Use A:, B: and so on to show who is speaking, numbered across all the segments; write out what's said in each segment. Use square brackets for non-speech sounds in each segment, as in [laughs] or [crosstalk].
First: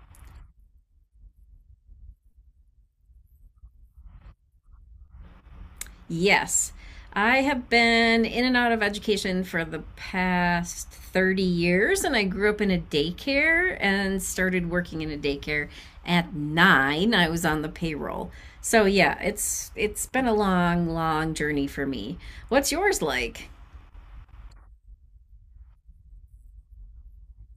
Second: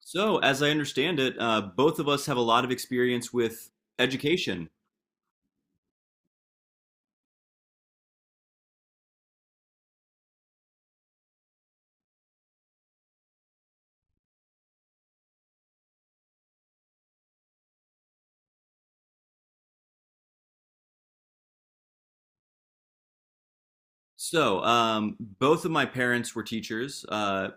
A: So, as I understand it, both of us have a lot of experience with education.
B: Yes. I have been in and out of education for the past 30 years, and I grew up in a daycare and started working in a daycare at nine. I was on the payroll. So yeah, it's been a long, long journey for me. What's yours like?
A: So, both of my parents were teachers.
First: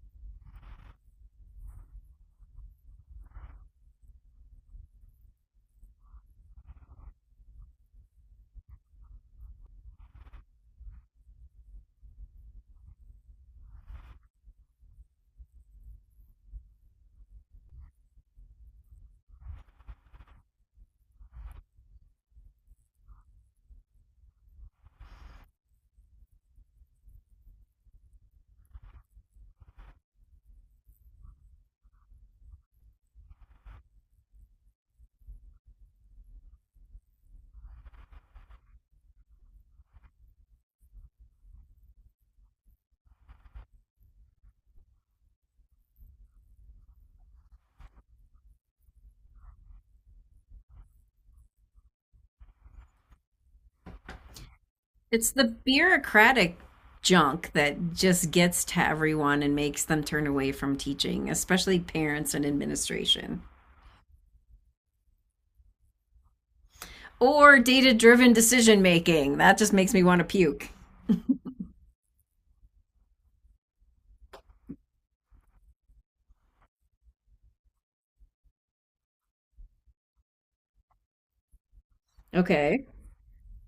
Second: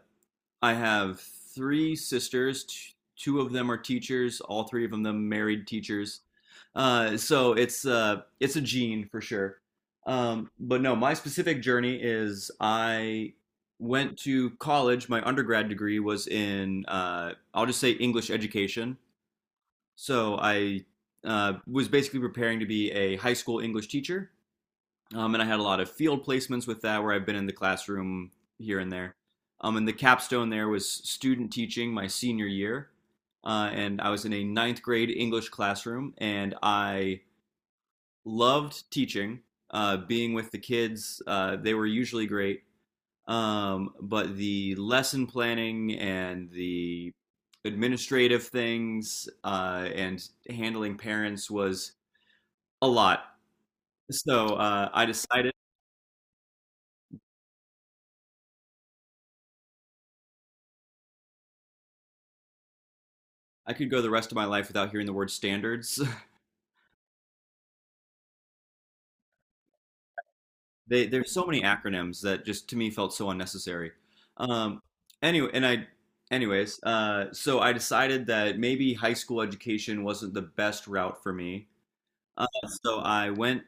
A: I have three sisters. Two of them are teachers. All three of them married teachers. So it's a gene for sure. But no, my specific journey is I went to college. My undergrad degree was in I'll just say English education. So I was basically preparing to be a high school English teacher, and I had a lot of field placements with that, where I've been in the classroom here and there. And the capstone there was student teaching my senior year, and I was in a ninth grade English classroom, and I loved teaching, being with the kids. They were usually great, but the lesson planning and the administrative things and handling parents was a lot. So uh, I
B: It's the
A: decided
B: bureaucratic junk that just gets to everyone and makes them turn away from teaching, especially parents and administration.
A: I could go the rest of my life without hearing the word standards.
B: Or data driven decision making. That just makes me want to puke.
A: [laughs] There's so many acronyms that just to me felt so unnecessary. Um, anyway, and I, so I decided that maybe high school education wasn't the best route for me. Uh,
B: Okay.
A: so I went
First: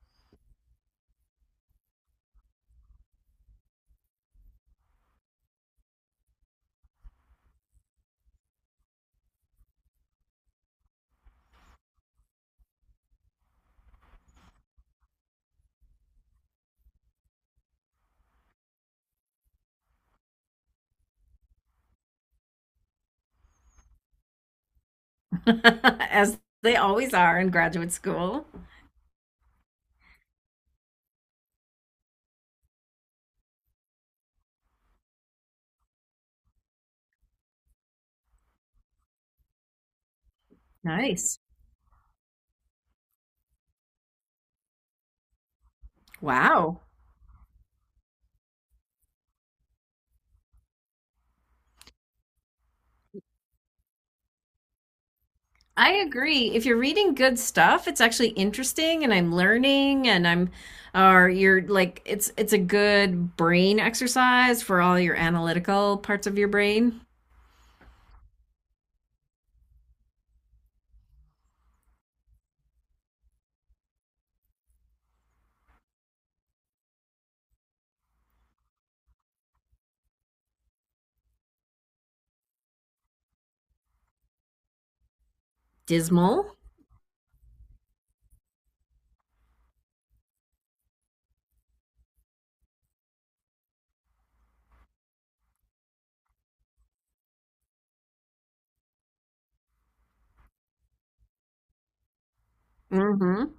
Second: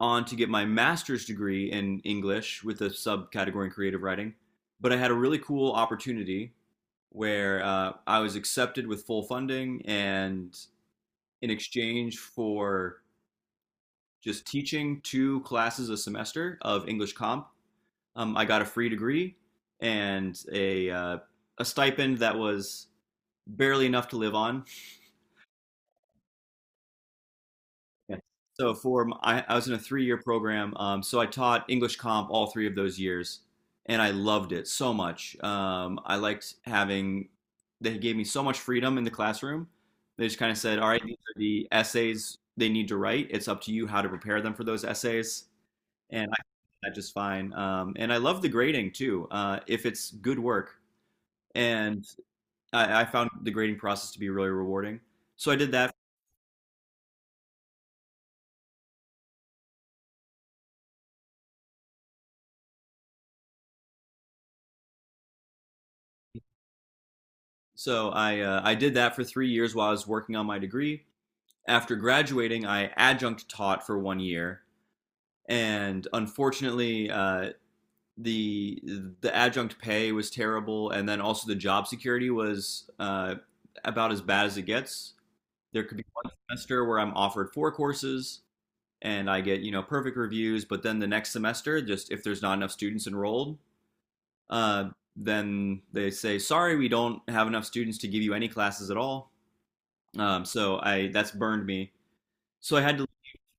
A: on to get my master's degree in English with a subcategory in creative writing. But I had a really cool opportunity where I was accepted with full funding, and in exchange for just teaching two classes a semester of English comp, I got a free degree and a stipend that was barely enough to live on.
B: [laughs] As they always are in graduate
A: Yeah.
B: school.
A: So for I was in a three-year program. So I taught English comp all three of those years, and I loved it so much. I liked having they gave me so much freedom in the classroom. They just kind of said, "All right, these are
B: Nice.
A: the essays they need to write. It's up to you how to prepare them for those essays." And I
B: Wow.
A: did that just fine. And I love the grading too, if it's good work. And I found the grading process to be really rewarding. So I did
B: I
A: that
B: agree. If you're reading good stuff, it's actually interesting and I'm learning and I'm or you're like it's a good brain exercise for all your analytical parts of your brain.
A: So I did that for 3 years while I was working on my degree. After graduating, I adjunct taught for 1 year, and unfortunately, the the adjunct pay was terrible, and then also the job security was about as bad as it gets. There could be one
B: Dismal.
A: semester where I'm offered four courses and I get, you know, perfect reviews, but then the next semester, just if there's not enough students enrolled, uh, then they say sorry, we don't have enough students to give you any classes at all. So I that's burned me. So I had to
B: Mm-hmm.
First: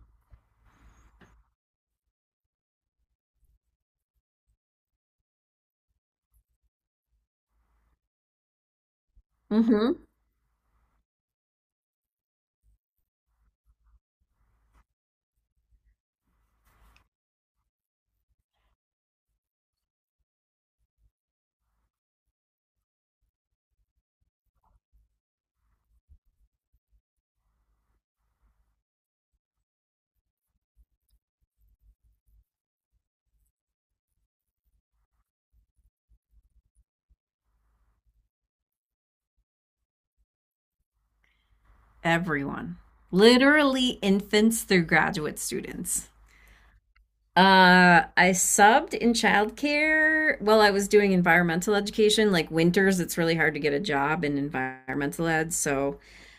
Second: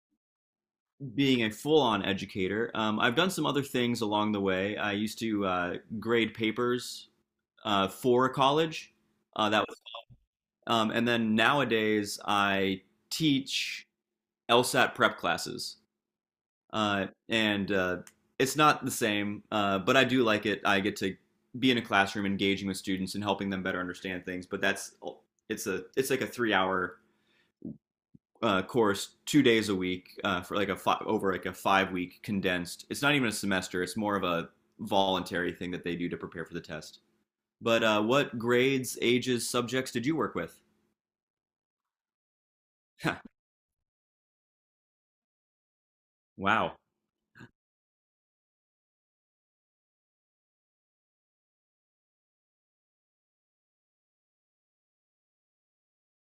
A: Being a full-on educator. I've done some other things along the way. I used to grade papers for college. Uh, that was,
B: Mm-hmm.
A: and then nowadays I teach LSAT prep classes, and it's not the same, but I do like it. I get to be in a classroom, engaging with students and helping them better understand things. But that's it's a it's like a three-hour course 2 days a week for like a over like a 5 week condensed. It's not even a semester. It's more of a voluntary thing that they do to prepare for the test. But what grades, ages, subjects did you work with? [laughs]
B: Everyone. Literally infants through graduate students.
A: Wow.
B: I subbed in childcare. Well, I was doing environmental education. Like winters, it's really hard to get a job in environmental ed. So,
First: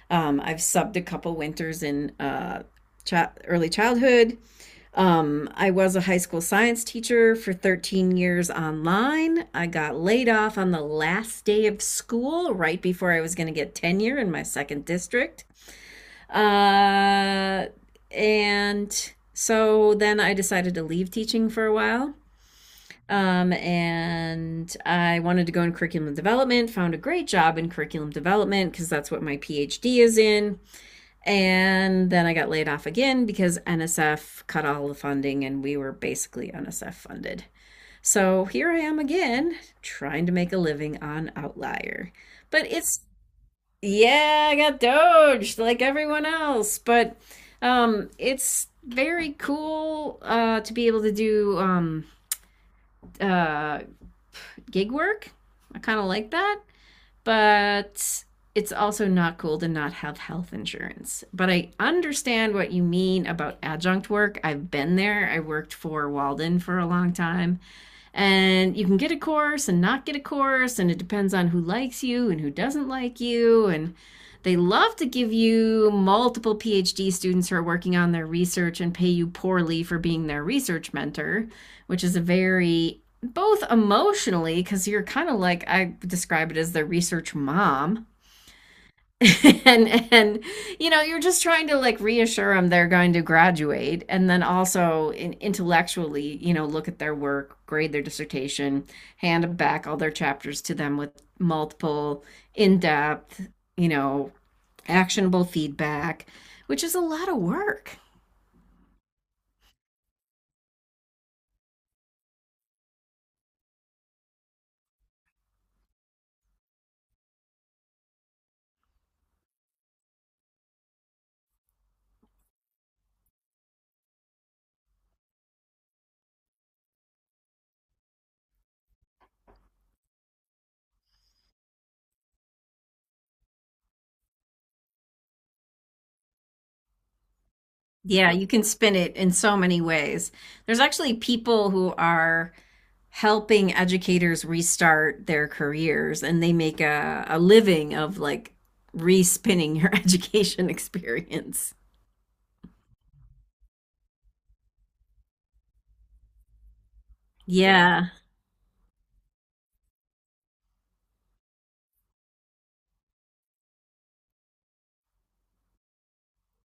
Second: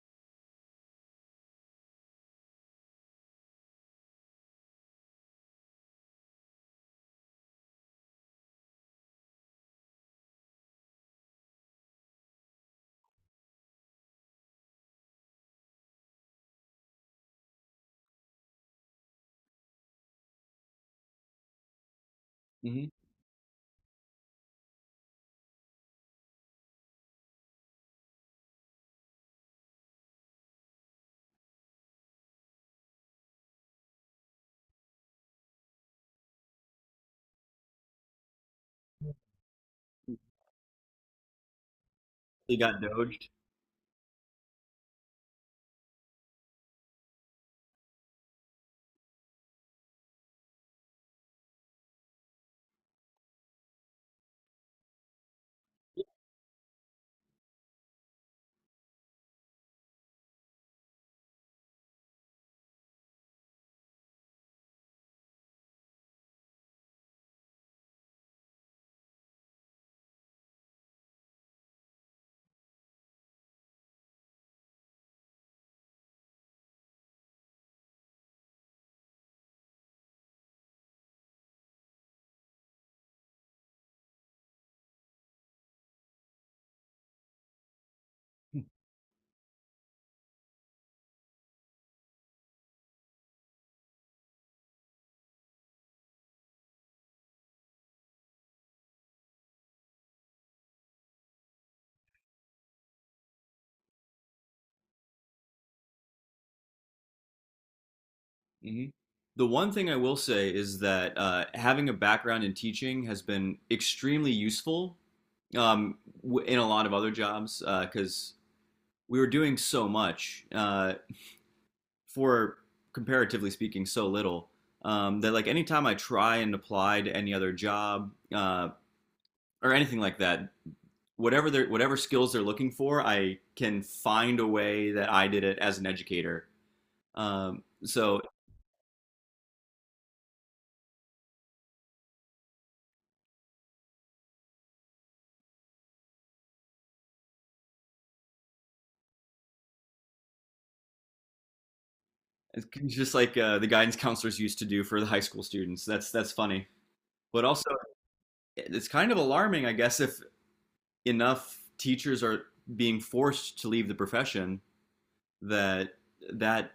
B: I've subbed a couple winters in early childhood. I was a high school science teacher for 13 years online. I got laid off on the last day of school, right before I was going to get tenure in my second district. Uh, and so then I decided to leave teaching for a while.
A: Mm-hmm.
B: And I wanted to go in curriculum development, found a great job in curriculum development because that's what my PhD is in. And then I got laid off again because NSF cut all the funding and we were basically NSF funded. So here I am again trying to make a living on Outlier.
A: You
B: But
A: got
B: it's,
A: doged.
B: yeah, I got doged like everyone else, but it's very cool to be able to do uh gig work. I kind of like that, but it's also not cool to not have health insurance. But I understand what you mean about adjunct work. I've been there. I worked for Walden for a long time, and you can get a course and not get a course, and it depends on who likes you and who doesn't like you. And they love to give you multiple PhD students who are working on their research and pay you poorly for being their research mentor, which is a very, both emotionally, because you're kind of like, I describe it as the research mom, [laughs] and you know you're just trying to like reassure them they're going to graduate, and then also intellectually, you know, look at their work, grade their dissertation, hand them back all their chapters to them with multiple in-depth, you know, actionable feedback, which is a lot of work.
A: Hmm. The one thing I will say is that having a background in teaching has been extremely useful, in a lot of other jobs because we were doing so much. For comparatively speaking so little, that like anytime I try and apply to any other job or anything like that, whatever skills they're looking for, I can find a way that I did it as an educator. So
B: Yeah, you can spin it in so many ways. There's actually people who are helping educators restart their careers, and they make a living of like respinning your [laughs] education experience.
A: it's just like the guidance counselors used to do for the high school students. That's funny, but also
B: Yeah.
A: it's kind of alarming, I guess, if enough teachers are being forced to leave the profession that that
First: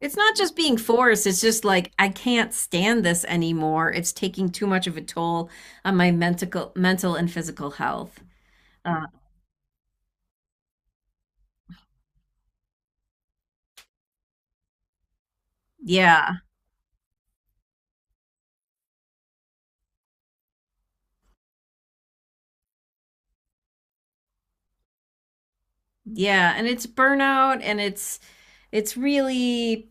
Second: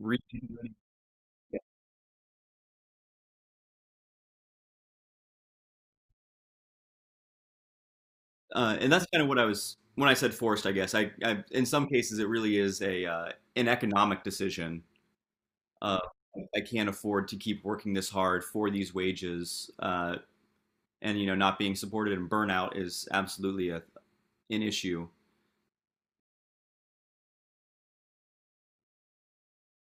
B: It's not just being forced, it's just like I can't stand this anymore. It's taking too much of a toll on my mental and physical health.
A: And that's
B: Uh,
A: kind of what I was when I said forced. I guess I in some cases it really is a an economic decision. Uh,
B: yeah.
A: I can't afford to keep working this hard for these wages, and you know, not being supported, and burnout is absolutely an issue.
B: Yeah, and it's burnout and it's really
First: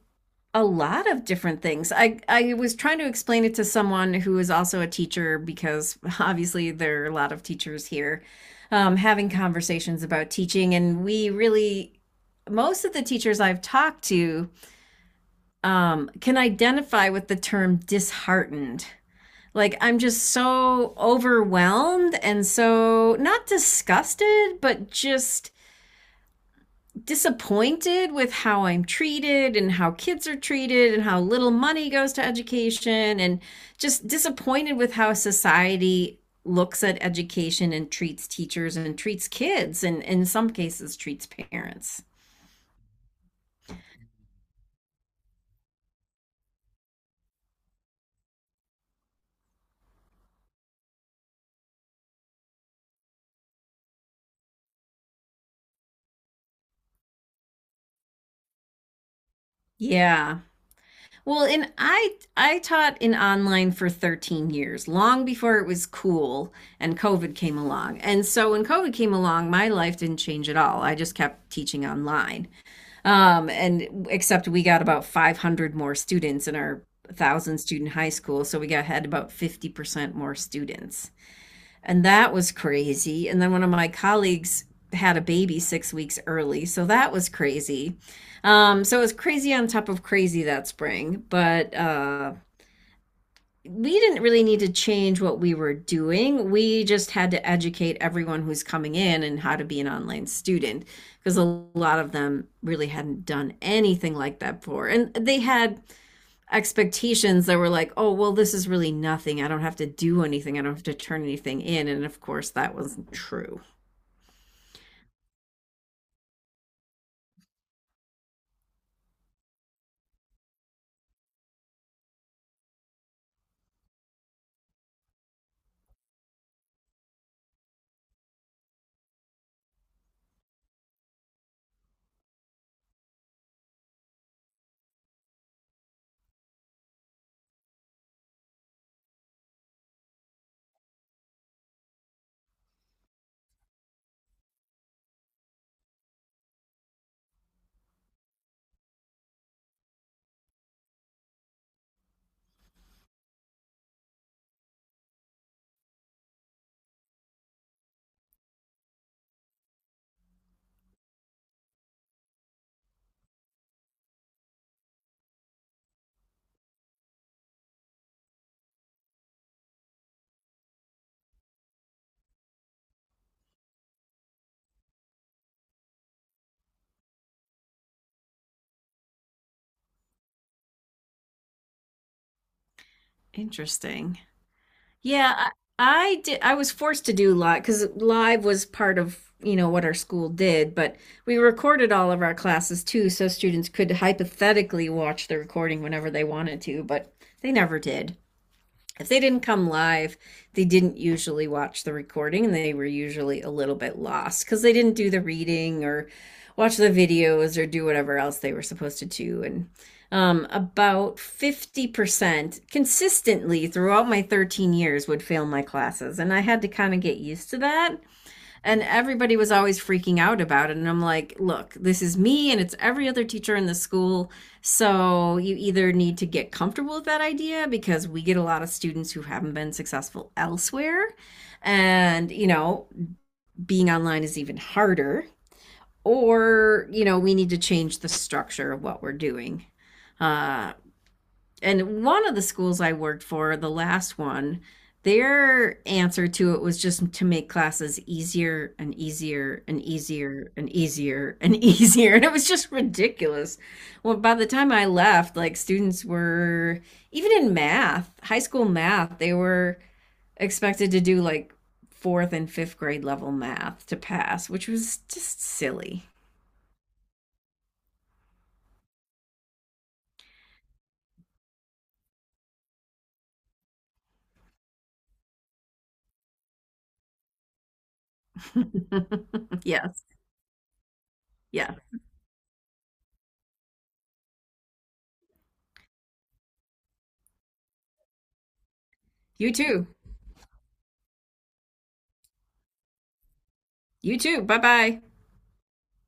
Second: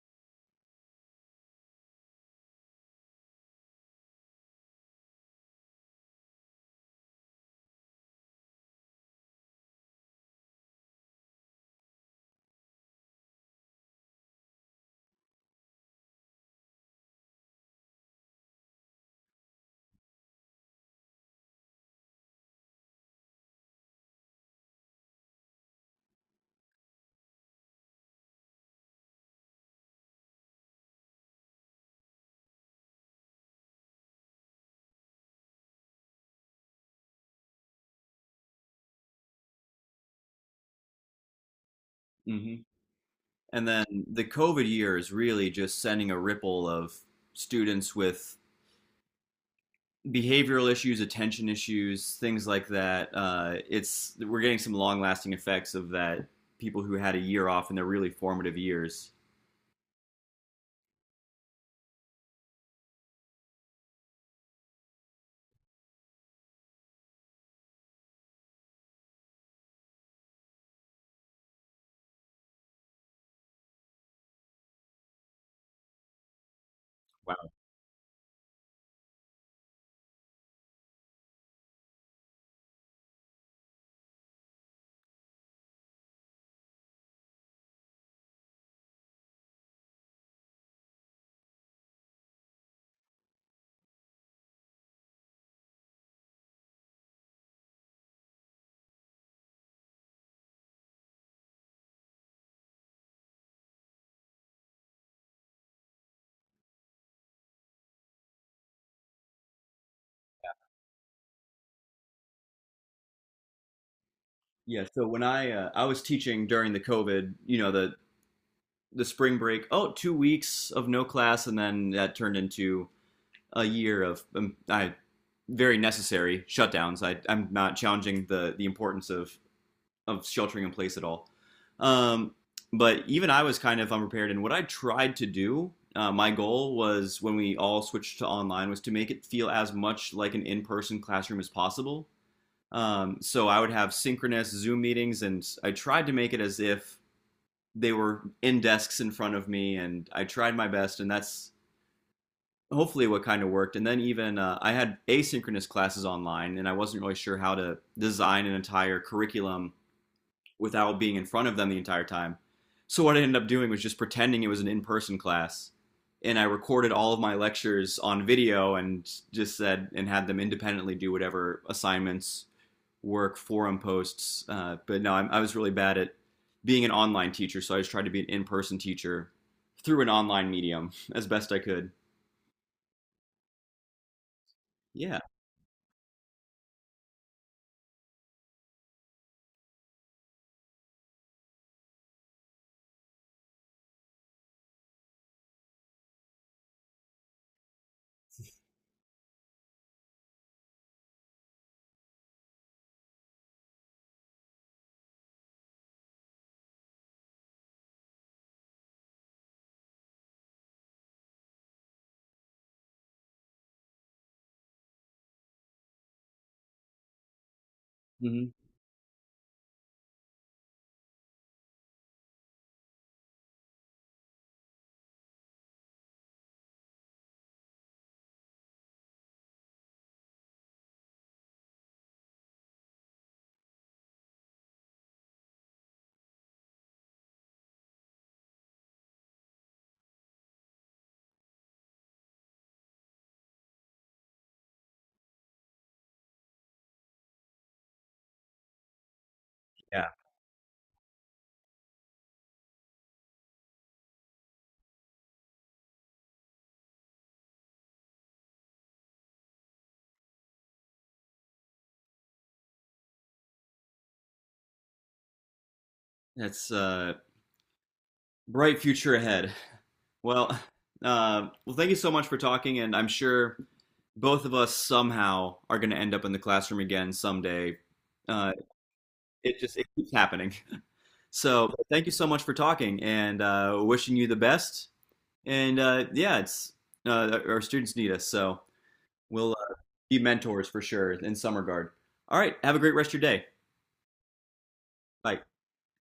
B: a lot of different things. I was trying to explain it to someone who is also a teacher because [laughs] obviously there are a lot of teachers here, having conversations about teaching, and we really, most of the teachers I've talked to, can identify with the term disheartened. Like I'm just so overwhelmed and so not disgusted, but just disappointed with how I'm treated and how kids are treated and how little money goes to education, and just disappointed with how society looks at education and treats teachers and treats kids and in some cases treats parents.
A: Hmm. And then the COVID year is really just sending a ripple of students with behavioral issues, attention issues, things like that. It's We're getting some long lasting effects of that. People who had a year off in their really formative years.
B: Yeah. Well, and I taught in online for 13 years, long before it was cool and COVID came along. And so when COVID came along, my life didn't change at all. I just kept teaching online. And except we got about 500 more students in our
A: Wow.
B: thousand student high school, so we got had about 50% more students, and that was crazy. And then one of my colleagues had a baby 6 weeks early, so that was crazy. So it was crazy on top of crazy that spring, but we didn't really need to change what we were doing. We just had to educate everyone who's coming in and how to be an online student because a lot of them really hadn't done anything like that before. And they had expectations that were like, oh, well, this is really nothing. I don't have to do anything. I don't have to turn anything in. And of course, that wasn't true.
A: Yeah. So when I was teaching during the COVID, you know, the spring break. Oh, 2 weeks of no class, and then that turned into a year of I very necessary shutdowns. I'm not challenging the importance of sheltering in place at all. Um, but even I was kind of unprepared. And what I tried to do, my goal was when we all switched to online, was to make it feel as much like an in-person classroom as possible. So I would have synchronous Zoom meetings, and I tried to make it as if they were in desks in front of me, and I tried my best, and that's hopefully what kind of worked. And then even I had asynchronous classes online, and I wasn't really sure how to design an entire curriculum without being in front of them the entire time. So what I ended up doing was just pretending it was an in-person class, and I recorded all of my lectures on video and just said and had them independently do whatever assignments, work, forum posts. But no, I was really bad at being an online teacher, so I just tried to be an in-person teacher through an online medium [laughs] as best I could.
B: Interesting.
A: Yeah,
B: Yeah, I did. I was forced to do live because live was part of, you know, what our school did, but we recorded all of our classes too, so students could hypothetically watch the recording whenever they wanted to, but they never did. If they didn't come live, they didn't usually watch the recording, and they were usually a little bit lost because they didn't do the reading or watch the videos or do whatever else they were supposed to do. And about 50% consistently throughout my 13 years would fail my classes. And I had to kind of get used to that,
A: hmm,
B: and everybody was always freaking out about it, and I'm like, look, this is me and it's every other teacher in the school, so you either need to get comfortable with that idea because we get a lot of students who haven't been successful elsewhere, and you know, being online is even harder, or you know, we need to change the structure of what we're doing. uh, and one of the schools I worked for, the last one, their answer to it was just to make classes easier and easier and
A: yeah,
B: easier and easier and easier. [laughs] And it was just ridiculous. Well, by the time I left, like students were, even in math, high school math, they were expected to do like fourth and fifth grade level math to pass, which was just silly.
A: that's a bright future ahead. Well, [laughs] well, thank you so much for talking, and I'm sure both of us somehow are going to end up in the classroom again someday. Uh, it
B: [laughs]
A: just it
B: Yes.
A: keeps happening. [laughs] So
B: Yeah.
A: thank you so much for talking and wishing you the best. And yeah, it's our students need us, so we'll
B: You too.
A: be mentors for sure in some regard. All right, have a great rest of your day.
B: You too. Bye bye.
A: Bye.